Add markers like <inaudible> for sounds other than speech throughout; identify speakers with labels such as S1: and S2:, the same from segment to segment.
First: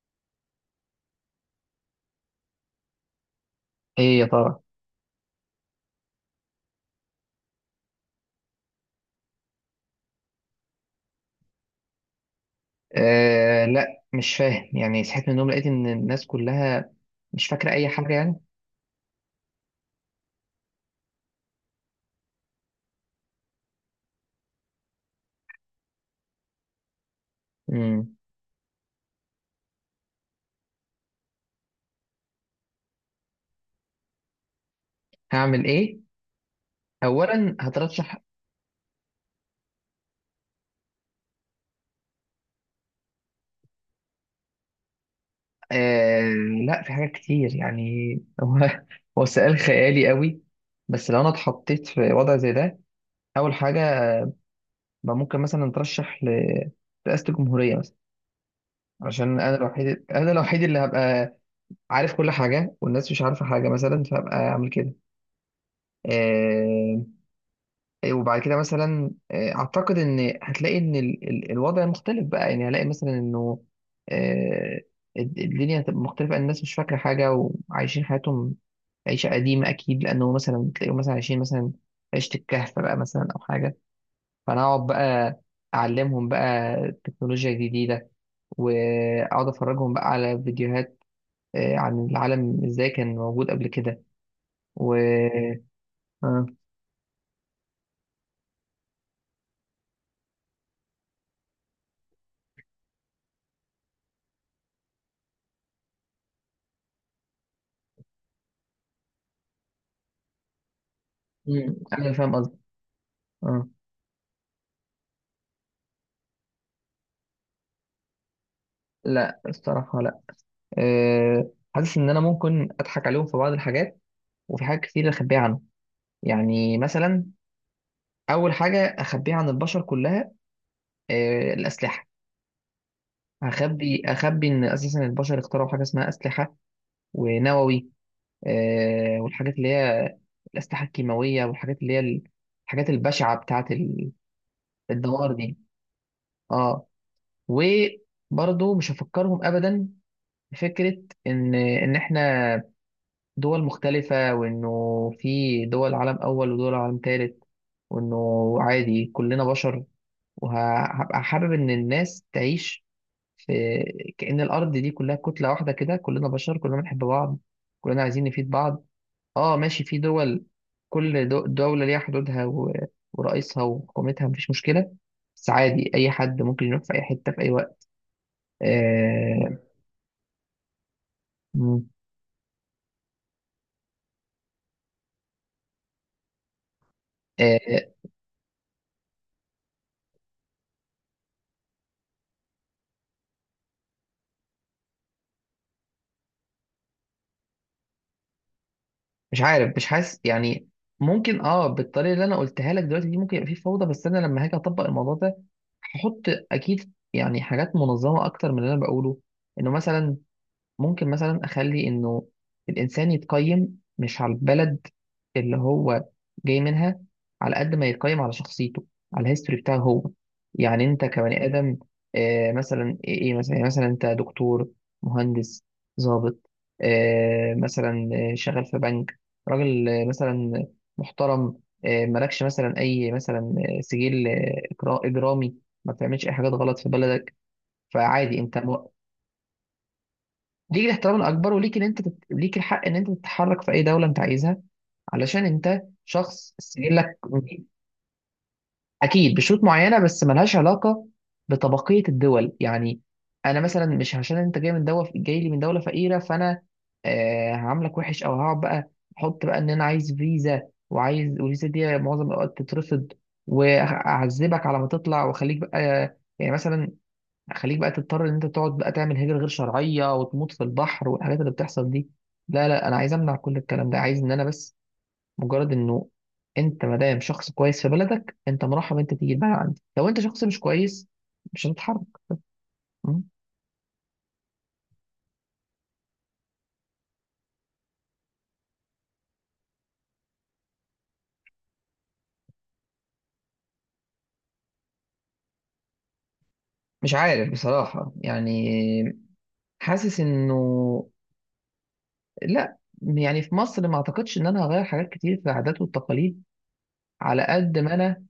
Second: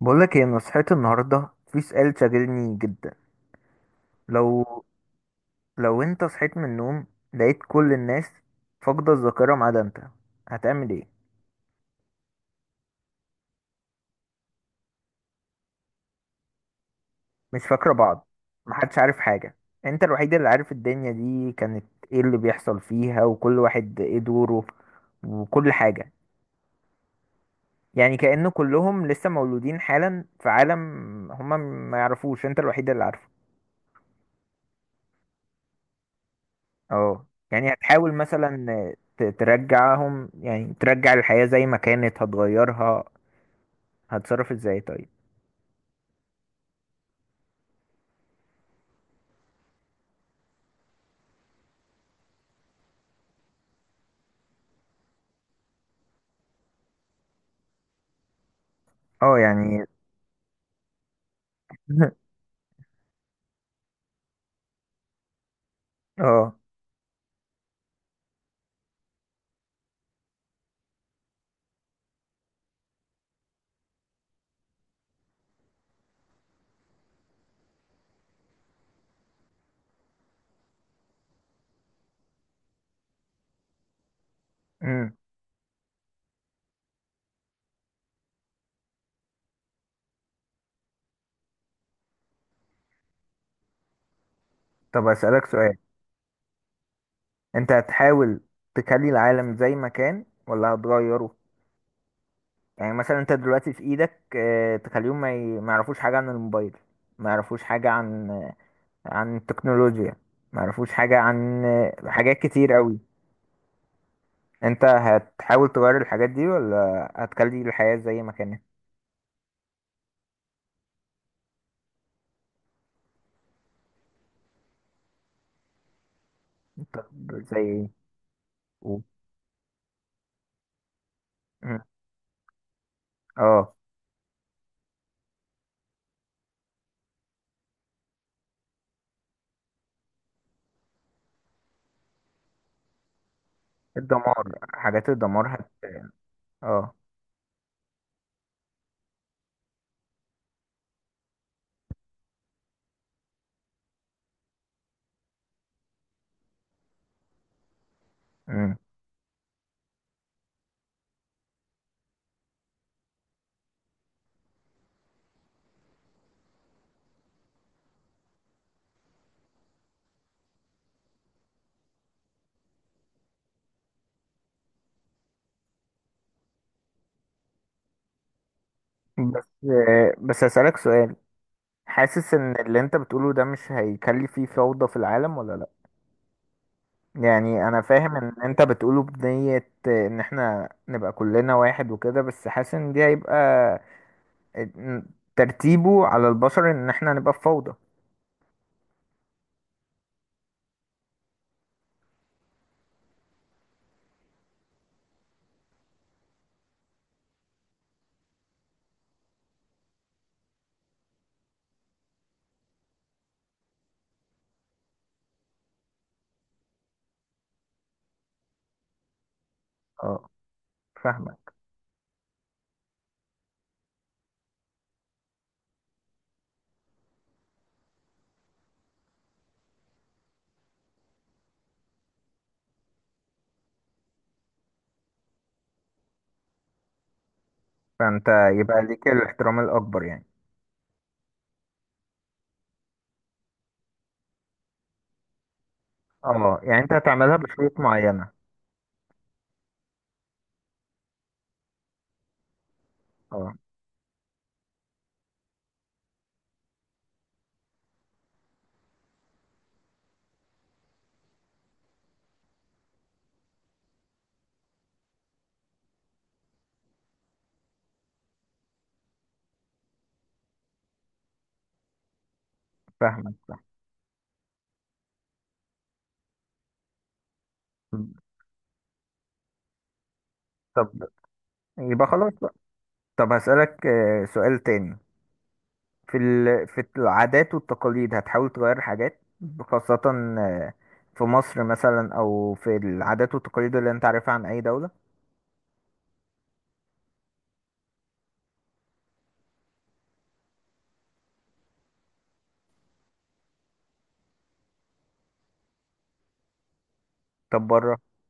S1: بقولك هي نصحتي النهاردة في سؤال شاغلني جدا.
S2: ايه يا ترى؟
S1: لو لو انت صحيت من النوم، لقيت كل الناس فاقدة الذاكرة ما عدا انت، هتعمل ايه؟
S2: لا مش فاهم، يعني صحيت من النوم لقيت ان الناس كلها مش
S1: مش
S2: فاكره اي
S1: فاكرة
S2: حاجه
S1: بعض،
S2: يعني.
S1: محدش عارف حاجة، انت الوحيد اللي عارف الدنيا دي كانت ايه اللي بيحصل فيها وكل واحد ايه دوره وكل حاجة.
S2: امم
S1: يعني كأن كلهم لسه مولودين حالا في عالم هما ما يعرفوش، انت الوحيد اللي عارفه.
S2: هعمل ايه؟
S1: اه
S2: اولا
S1: يعني هتحاول
S2: هترشح.
S1: مثلا ترجعهم، يعني ترجع الحياة زي ما كانت، هتغيرها؟ هتتصرف ازاي طيب؟
S2: آه لا، في حاجات كتير يعني. <laughs> هو هو سؤال خيالي قوي، بس لو انا اتحطيت في وضع زي ده، اول حاجه بقى ممكن مثلا اترشح رئاسه الجمهوريه مثلا،
S1: اه
S2: عشان انا
S1: يعني
S2: الوحيد، انا الوحيد اللي هبقى عارف كل
S1: <laughs>
S2: حاجه والناس مش عارفه حاجه، مثلا فهبقى اعمل كده.
S1: اه.
S2: آه، إيه، وبعد كده مثلا اعتقد ان هتلاقي ان الوضع مختلف بقى. يعني هلاقي مثلا انه آه، الدنيا هتبقى مختلفة، الناس مش فاكرة حاجة وعايشين حياتهم عيشة قديمة أكيد، لأنه مثلا تلاقيهم مثلا عايشين مثلا عيشة الكهف بقى مثلا أو حاجة. فأنا أقعد
S1: امم
S2: بقى أعلمهم بقى تكنولوجيا جديدة، وأقعد أفرجهم بقى على فيديوهات عن العالم إزاي كان موجود قبل كده. و
S1: طب اسألك سؤال،
S2: آه،
S1: انت هتحاول تخلي العالم زي ما كان ولا هتغيره؟ يعني مثلا انت دلوقتي في ايدك، تخليهم ما يعرفوش حاجة عن الموبايل، ما يعرفوش حاجة عن التكنولوجيا، ما يعرفوش حاجة عن
S2: أنا فاهم
S1: حاجات
S2: قصدي.
S1: كتير قوي.
S2: آه،
S1: انت هتحاول تغير الحاجات دي ولا هتخلي الحياة زي ما كانت؟
S2: لا، الصراحة لا. حاسس ان انا ممكن اضحك عليهم في بعض الحاجات، وفي حاجات كتير اخبيها عنهم. يعني مثلا
S1: طب زي ايه؟
S2: اول حاجه
S1: و-
S2: اخبيها عن البشر كلها
S1: مم.
S2: الاسلحه.
S1: اه
S2: اخبي ان اساسا البشر اخترعوا حاجه اسمها اسلحه ونووي والحاجات اللي هي الاسلحه الكيماويه والحاجات اللي هي الحاجات البشعه بتاعه
S1: الدمار، حاجات
S2: الدمار
S1: الدمار
S2: دي.
S1: هت...
S2: اه،
S1: اه.
S2: وبرضه مش هفكرهم ابدا بفكره ان احنا دول مختلفة، وإنه في دول عالم أول ودول عالم تالت، وإنه
S1: مم.
S2: عادي كلنا بشر. وهبقى حابب إن الناس تعيش في كأن الأرض دي كلها كتلة واحدة، كده كلنا بشر كلنا بنحب بعض، كلنا عايزين نفيد بعض. آه ماشي، في دول، كل دولة ليها حدودها ورئيسها وحكومتها، مفيش مشكلة، بس عادي أي حد ممكن يروح في أي حتة في أي وقت.
S1: بس
S2: آه.
S1: بس اسألك سؤال،
S2: مم.
S1: حاسس ان اللي انت بتقوله ده مش هيكلف فيه فوضى في العالم ولا لا؟ يعني انا فاهم ان انت بتقوله بنية ان احنا نبقى كلنا واحد وكده، بس حاسس ان دي هيبقى ترتيبه على البشر ان احنا نبقى في فوضى.
S2: مش عارف، مش حاسس يعني. ممكن اه، بالطريقه اللي انا قلتها لك دلوقتي دي ممكن يبقى في فوضى، بس انا لما هاجي اطبق الموضوع ده هحط اكيد يعني حاجات منظمه اكتر من اللي انا بقوله. انه مثلا ممكن مثلا اخلي انه الانسان يتقيم مش على البلد اللي هو جاي منها، على قد ما يتقيم على شخصيته، على الهيستوري بتاعه هو.
S1: اه
S2: يعني انت كبني
S1: فاهمك.
S2: ادم مثلا ايه، إيه مثلا، يعني مثلا انت دكتور، مهندس، ضابط، مثلا شغال في بنك، راجل مثلا محترم، مالكش مثلا اي مثلا سجل اجرامي، ما بتعملش اي حاجات غلط في بلدك،
S1: فانت
S2: فعادي انت
S1: يبقى ليك الاحترام الاكبر يعني.
S2: ليك الاحترام الاكبر، وليك ان انت ليك الحق ان انت تتحرك في اي دوله انت عايزها، علشان انت شخص
S1: اه يعني انت
S2: سجلك
S1: هتعملها
S2: نظيف.
S1: بشروط معينة.
S2: اكيد بشروط معينه، بس ملهاش علاقه بطبقيه الدول يعني.
S1: اه
S2: انا مثلا مش عشان انت جاي من دوله، جاي لي من دوله فقيره، فانا هعاملك وحش او هقعد بقى احط بقى ان انا عايز فيزا وعايز، والفيزا دي معظم الاوقات تترفض، واعذبك على ما تطلع واخليك بقى، يعني مثلا خليك بقى تضطر ان انت تقعد بقى تعمل هجرة غير شرعية وتموت في البحر والحاجات اللي بتحصل دي. لا لا، انا عايز امنع كل
S1: فاهمك.
S2: الكلام ده، عايز ان انا بس مجرد انه انت ما دام شخص كويس في بلدك، انت مرحب انت تيجي البلد عندي، لو انت شخص مش كويس
S1: طب
S2: مش
S1: يبقى
S2: هتتحرك.
S1: خلاص بقى.
S2: م؟
S1: طب هسألك سؤال تاني، في ال... في العادات والتقاليد هتحاول تغير حاجات خاصة آه، في مصر مثلا، أو في العادات والتقاليد اللي أنت عارفها عن أي دولة؟
S2: مش عارف بصراحة يعني. حاسس انه لا، يعني في مصر ما اعتقدش ان انا هغير حاجات كتير في العادات والتقاليد، على
S1: طب
S2: قد ما
S1: بره.
S2: انا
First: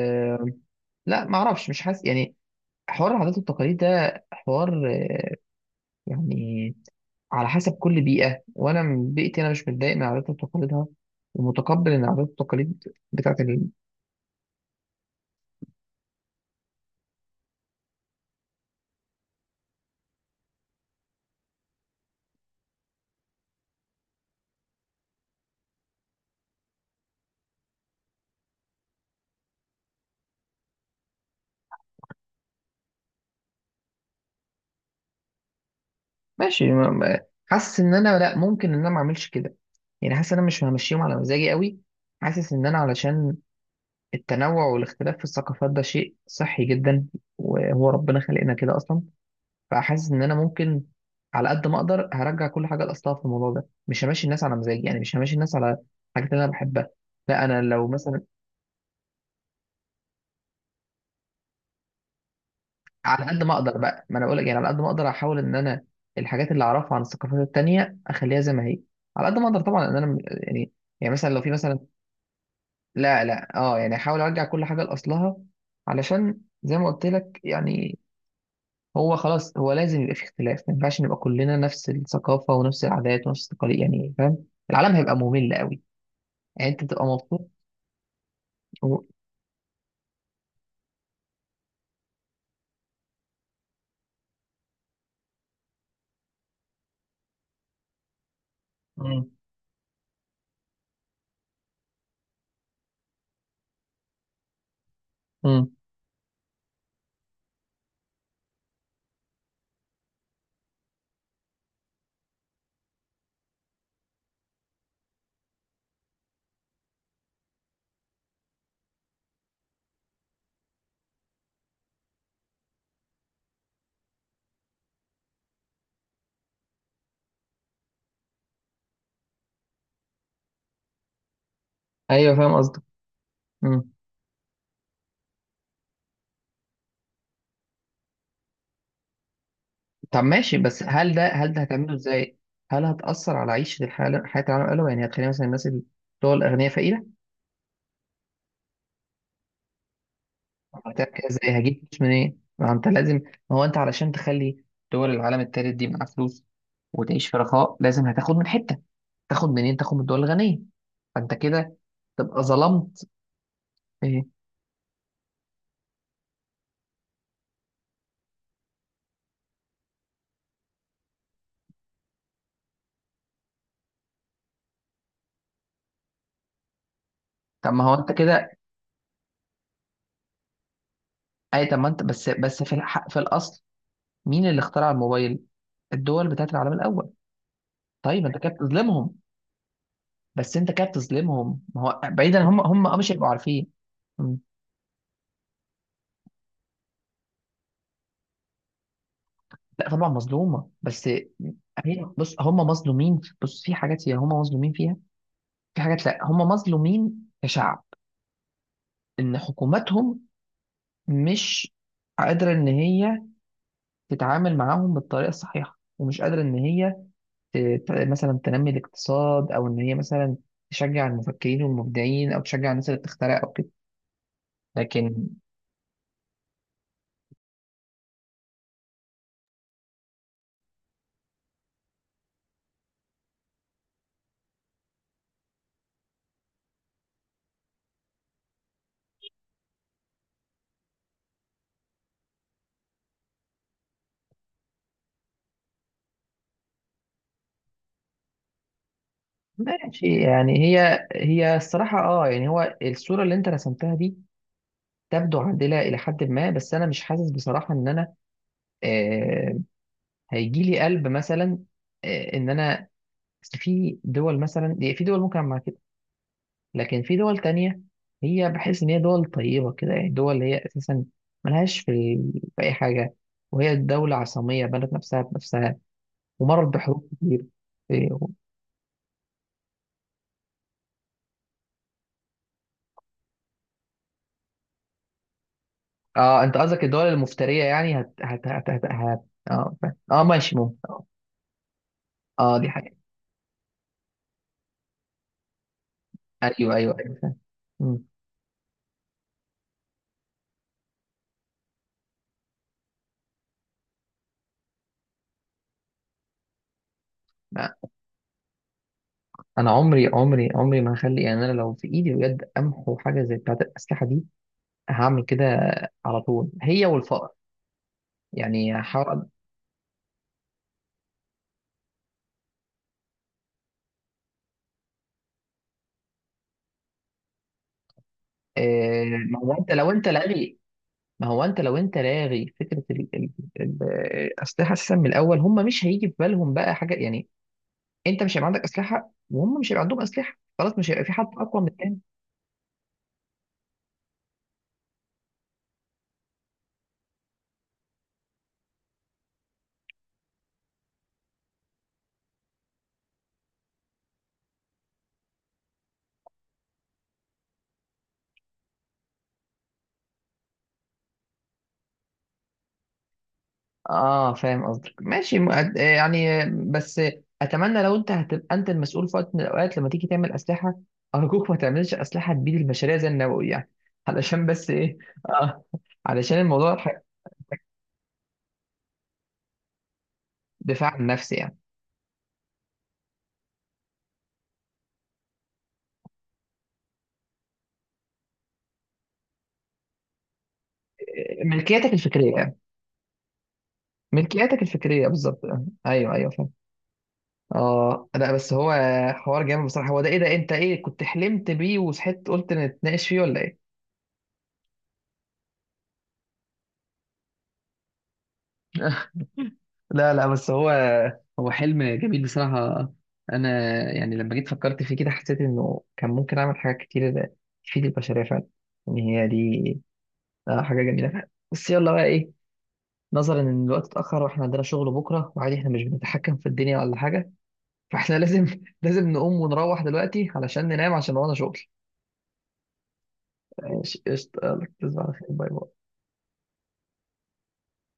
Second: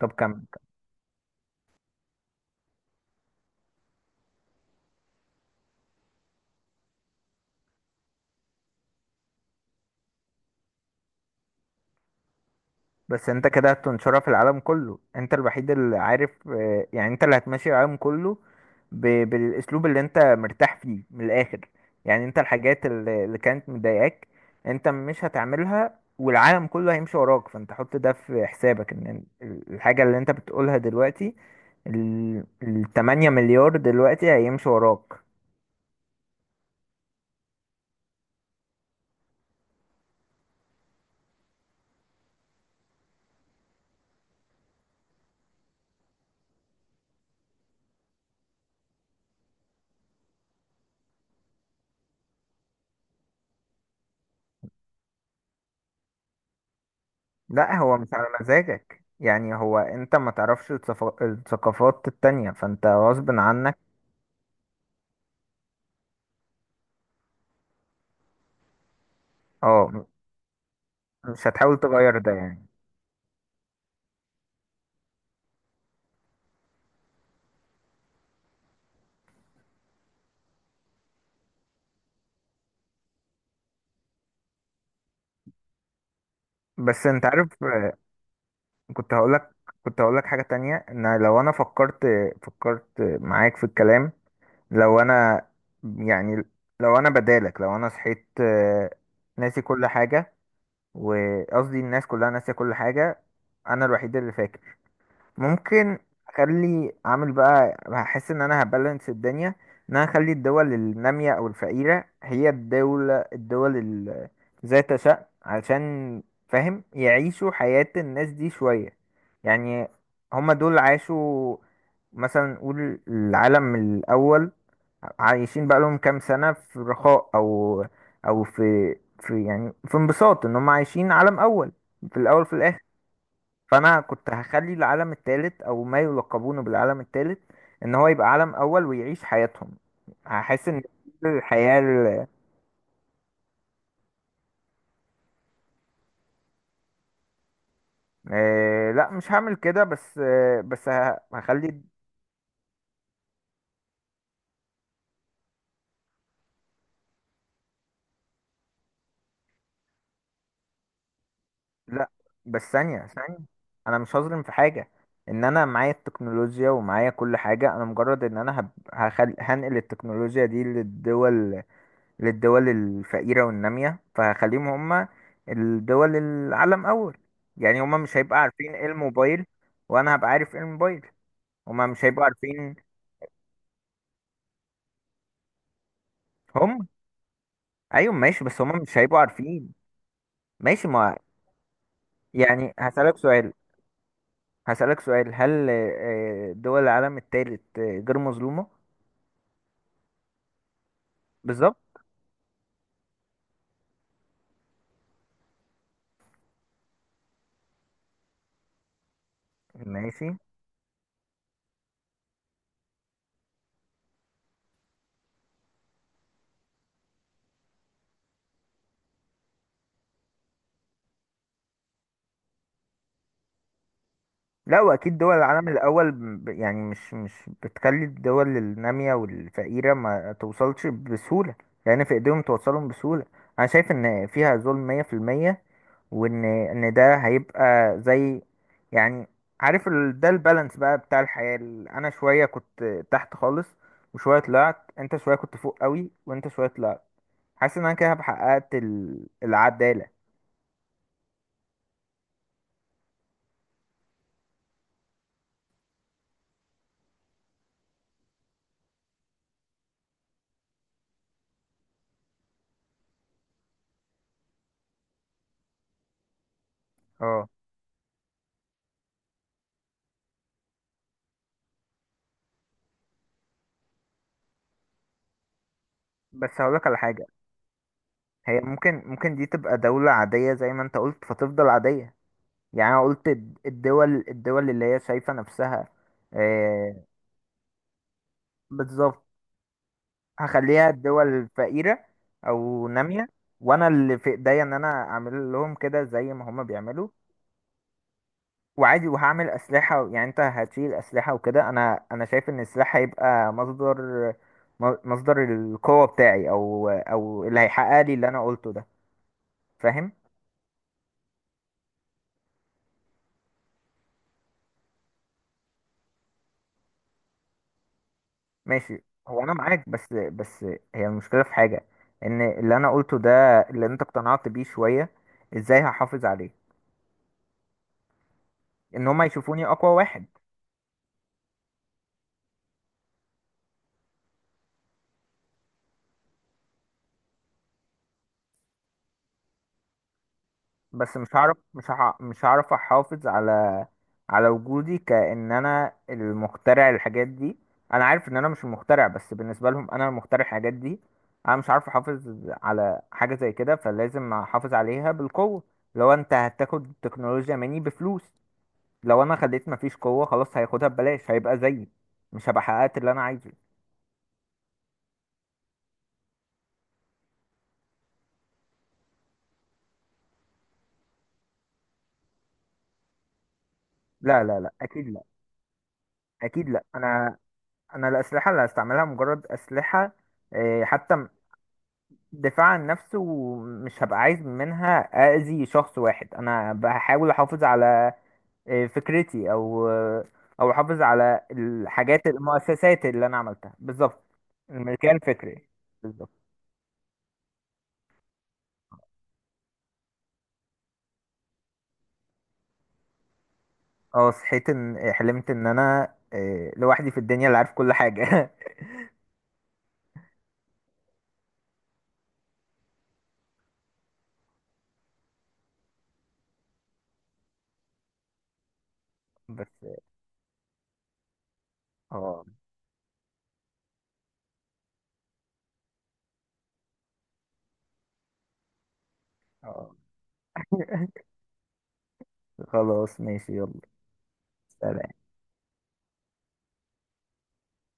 S1: طب كمل.
S2: لا ما اعرفش، مش حاسس يعني. حوار العادات والتقاليد ده حوار يعني على حسب كل بيئة، وأنا من بيئتي أنا مش متضايق من عاداتها وتقاليدها، ومتقبل إن العادات والتقاليد
S1: بس
S2: بتاعت
S1: انت كده هتنشرها في العالم كله، انت الوحيد اللي عارف، يعني انت اللي هتمشي العالم كله بالاسلوب اللي انت مرتاح فيه من الاخر. يعني انت الحاجات اللي كانت مضايقاك انت مش هتعملها، والعالم كله هيمشي وراك، فانت حط ده في حسابك. ان الحاجة اللي انت بتقولها دلوقتي التمانية مليار دلوقتي هيمشي وراك.
S2: ماشي حاسس إن أنا لأ، ممكن إن أنا ما أعملش كده، يعني حاسس إن أنا مش همشيهم على مزاجي قوي. حاسس إن أنا علشان التنوع والاختلاف في الثقافات ده شيء صحي جدا، وهو ربنا خلقنا كده أصلا. فحاسس إن أنا ممكن على قد ما أقدر هرجع كل حاجة لأصلها في الموضوع ده، مش همشي الناس على مزاجي، يعني مش همشي الناس على الحاجات اللي أنا بحبها. لا أنا
S1: لا
S2: لو
S1: هو مش
S2: مثلا
S1: على مزاجك، يعني هو انت ما تعرفش الثقافات التانية، فانت
S2: على
S1: غصب
S2: قد ما اقدر
S1: عنك.
S2: بقى، ما انا بقول لك يعني، على قد ما اقدر احاول ان انا الحاجات اللي اعرفها عن الثقافات التانية اخليها زي ما هي، على قد ما اقدر طبعا، ان انا
S1: اه
S2: يعني. يعني مثلا لو
S1: مش
S2: في مثلا،
S1: هتحاول تغير ده يعني.
S2: لا لا اه، يعني احاول ارجع كل حاجة لاصلها، علشان زي ما قلت لك يعني، هو خلاص هو لازم يبقى في اختلاف، ما ينفعش نبقى كلنا نفس الثقافة ونفس العادات ونفس التقاليد يعني، فاهم، العالم هيبقى ممل قوي. يعني انت تبقى
S1: بس انت عارف،
S2: مبسوط و...
S1: كنت هقولك، كنت هقولك حاجة تانية، ان لو انا فكرت، فكرت معاك في الكلام، لو انا، يعني لو انا بدالك، لو انا صحيت
S2: مم.
S1: ناسي كل حاجة، وقصدي الناس كلها ناسية كل حاجة، انا الوحيد اللي فاكر.
S2: مم.
S1: ممكن اخلي اعمل بقى، هحس ان انا هبالانس الدنيا، ان انا اخلي الدول النامية او الفقيرة هي الدول ذات شأن، عشان فاهم يعيشوا حياة الناس دي شوية. يعني هما دول عاشوا، مثلا نقول العالم الأول، عايشين بقى لهم كام سنة في رخاء، أو أو في يعني في انبساط إن هم عايشين عالم أول في
S2: ايوه
S1: الأول في
S2: فاهم
S1: الآخر.
S2: قصدك. مم.
S1: فانا كنت هخلي العالم التالت او ما يلقبونه بالعالم التالت ان هو يبقى عالم اول ويعيش حياتهم.
S2: طب ماشي،
S1: هحس ان
S2: بس
S1: دي
S2: هل ده، هل ده
S1: الحياة
S2: هتعمله ازاي؟ هل هتأثر على عيشة الحالة حياة العالم الأول، يعني هتخلي مثلا الناس اللي هو الأغنياء فقيرة؟
S1: آه لا مش هعمل كده، بس آه
S2: طب
S1: بس
S2: هتعمل كده ازاي؟ هجيب
S1: هخلي.
S2: فلوس منين؟ ما أنت لازم، ما هو أنت علشان تخلي دول العالم التالت دي معاها فلوس وتعيش في رخاء، لازم هتاخد من حتة، تاخد منين؟ تاخد من الدول الغنية، فأنت كده
S1: لا
S2: تبقى
S1: بس ثانية
S2: ظلمت.
S1: ثانية انا مش
S2: إيه؟
S1: هظلم في حاجة. ان انا معايا التكنولوجيا ومعايا كل حاجة، انا مجرد ان انا هنقل التكنولوجيا دي للدول، للدول الفقيرة والنامية، فخليهم هم الدول العالم أول.
S2: طب
S1: يعني
S2: ما هو
S1: هم
S2: أنت
S1: مش هيبقى
S2: كده،
S1: عارفين ايه الموبايل، وأنا هبقى عارف ايه الموبايل.
S2: أي طب ما
S1: هم
S2: أنت
S1: مش هيبقوا
S2: بس بس في
S1: عارفين.
S2: الحق في الأصل، مين اللي اخترع الموبايل؟ الدول بتاعت العالم
S1: هم
S2: الأول.
S1: أيوة
S2: طيب أنت
S1: ماشي،
S2: كده
S1: بس هم مش
S2: بتظلمهم،
S1: هيبقوا عارفين.
S2: بس انت كده
S1: ماشي ما،
S2: بتظلمهم، ما هو بعيدا هم
S1: يعني
S2: هم اه مش
S1: هسألك
S2: هيبقوا
S1: سؤال.
S2: عارفين. مم.
S1: هسألك سؤال، هل دول العالم التالت غير مظلومة؟
S2: لا طبعا مظلومه، بس
S1: بالظبط.
S2: هي بص، هم مظلومين، بص في حاجات هي هم مظلومين فيها، في حاجات لا. هم مظلومين كشعب ان حكوماتهم
S1: ماشي.
S2: مش قادره ان هي تتعامل معاهم بالطريقه الصحيحه، ومش قادره ان هي ت- مثلا تنمي الاقتصاد، او ان هي مثلا تشجع المفكرين والمبدعين او تشجع الناس اللي بتخترع او كده.
S1: لا واكيد
S2: لكن
S1: دول العالم الاول يعني مش بتخلي الدول الناميه والفقيره ما توصلش بسهوله، لان في ايديهم توصلهم بسهوله. انا شايف ان فيها ظلم 100%، وان ان ده هيبقى زي يعني، عارف ال... ده البالانس بقى بتاع الحياه انا شويه كنت تحت خالص وشويه طلعت، انت شويه كنت فوق قوي وانت شويه طلعت. حاسس ان انا كده حققت ال... العداله.
S2: ماشي، يعني هي هي الصراحة اه، يعني هو الصورة اللي انت رسمتها دي تبدو عادلة إلى حد ما، بس أنا مش حاسس بصراحة إن أنا آه هيجي لي قلب مثلا إن أنا، أصل في دول مثلا، في دول ممكن أعمل معاها كده، لكن في دول
S1: اه
S2: تانية هي بحس إن هي دول طيبة كده، يعني دول اللي هي أساسا ملهاش في، في أي حاجة، وهي دولة عصامية بنت نفسها بنفسها
S1: بس
S2: ومرت
S1: هقولك على
S2: بحروب
S1: حاجه،
S2: كتير. آه،
S1: هي ممكن دي تبقى دولة عادية زي ما انت قلت فتفضل عادية. يعني انا قلت الدول اللي هي شايفة نفسها،
S2: اه انت قصدك
S1: آه،
S2: الدول المفترية يعني
S1: بالظبط.
S2: اه فاهم. اه ماشي، ممكن
S1: هخليها
S2: اه
S1: الدول فقيرة
S2: دي
S1: او
S2: حاجة.
S1: نامية، وانا اللي في ايديا ان انا اعمل لهم كده زي ما هما
S2: ايوه ايوه
S1: بيعملوا.
S2: ايوه فاهم. مم.
S1: وعادي وهعمل اسلحة، يعني انت هتشيل اسلحة وكده، انا انا شايف ان السلاح هيبقى مصدر، مصدر القوة بتاعي، او او اللي
S2: لا،
S1: هيحقق لي اللي انا قلته ده.
S2: انا عمري
S1: فاهم
S2: عمري عمري ما هخلي، يعني انا لو في ايدي بجد امحو حاجة زي بتاعة الأسلحة دي هعمل كده على طول، هي والفقر، يعني
S1: ماشي،
S2: هحاول
S1: هو انا معاك، بس بس هي المشكله في حاجه، ان اللي انا قلته ده اللي انت اقتنعت بيه شويه، ازاي هحافظ عليه؟
S2: آه.
S1: ان هما
S2: ما هو
S1: يشوفوني
S2: انت لو
S1: اقوى
S2: انت
S1: واحد.
S2: لاغي، ما هو انت لو انت لاغي فكرة ال- الأسلحة اساسا من الأول، هم مش هيجي في بالهم بقى حاجة يعني. انت مش هيبقى عندك أسلحة وهم مش هيبقى عندهم أسلحة، خلاص مش هيبقى في
S1: بس
S2: حد
S1: مش هعرف،
S2: أقوى من التاني.
S1: مش هعرف احافظ على على وجودي، كأن انا المخترع الحاجات دي. انا عارف ان انا مش المخترع، بس بالنسبه لهم انا المخترع الحاجات دي. انا مش عارف احافظ على حاجه زي كده، فلازم احافظ عليها بالقوه. لو انت هتاخد التكنولوجيا مني بفلوس، لو انا خليت مفيش قوة خلاص هياخدها ببلاش، هيبقى زيي، مش هبقى حققت اللي انا عايزه.
S2: اه فاهم قصدك، ماشي يعني، بس اتمنى لو انت هتبقى انت المسؤول في وقت من الاوقات، لما تيجي تعمل اسلحه ارجوك ما تعملش اسلحه تبيد البشريه زي النووي يعني. <laughs>
S1: لا
S2: علشان
S1: لا
S2: بس
S1: لا
S2: ايه
S1: اكيد لا.
S2: آه علشان
S1: اكيد
S2: الموضوع
S1: لا، انا انا الاسلحة اللي هستعملها مجرد اسلحة
S2: دفاع عن
S1: حتى
S2: النفس يعني.
S1: دفاع عن نفسي، ومش هبقى عايز منها اذي شخص واحد. انا بحاول احافظ على فكرتي، او او احافظ على
S2: ملكياتك
S1: الحاجات،
S2: الفكريه يعني
S1: المؤسسات اللي انا عملتها بالظبط.
S2: ملكياتك الفكريه
S1: الملكية
S2: بالظبط آه.
S1: الفكرية
S2: ايوه ايوه
S1: بالظبط.
S2: فاهم. اه لا بس هو حوار جامد بصراحه، هو ده ايه، ده انت ايه كنت حلمت بيه وصحيت قلت نتناقش فيه ولا ايه؟
S1: اه صحيت ان حلمت ان انا لوحدي في الدنيا اللي عارف كل حاجة. <laughs>
S2: <laughs> لا لا بس هو، هو حلم جميل بصراحة. أنا يعني لما جيت فكرت فيه كده حسيت إنه كان ممكن أعمل حاجات كتير تفيد البشرية فعلا، إن هي
S1: بس
S2: دي حاجة جميلة فعلا. بس يلا بقى إيه،
S1: اه
S2: نظرا إن الوقت اتأخر وإحنا عندنا شغل بكرة، وعادي إحنا مش بنتحكم في الدنيا ولا حاجة، فإحنا لازم <laughs> لازم نقوم ونروح
S1: اه.
S2: دلوقتي علشان ننام
S1: <laughs>
S2: عشان ورانا شغل.
S1: خلاص ماشي يلا.
S2: ماشي قشطة، يلا تصبح
S1: سلام.
S2: على خير، باي باي.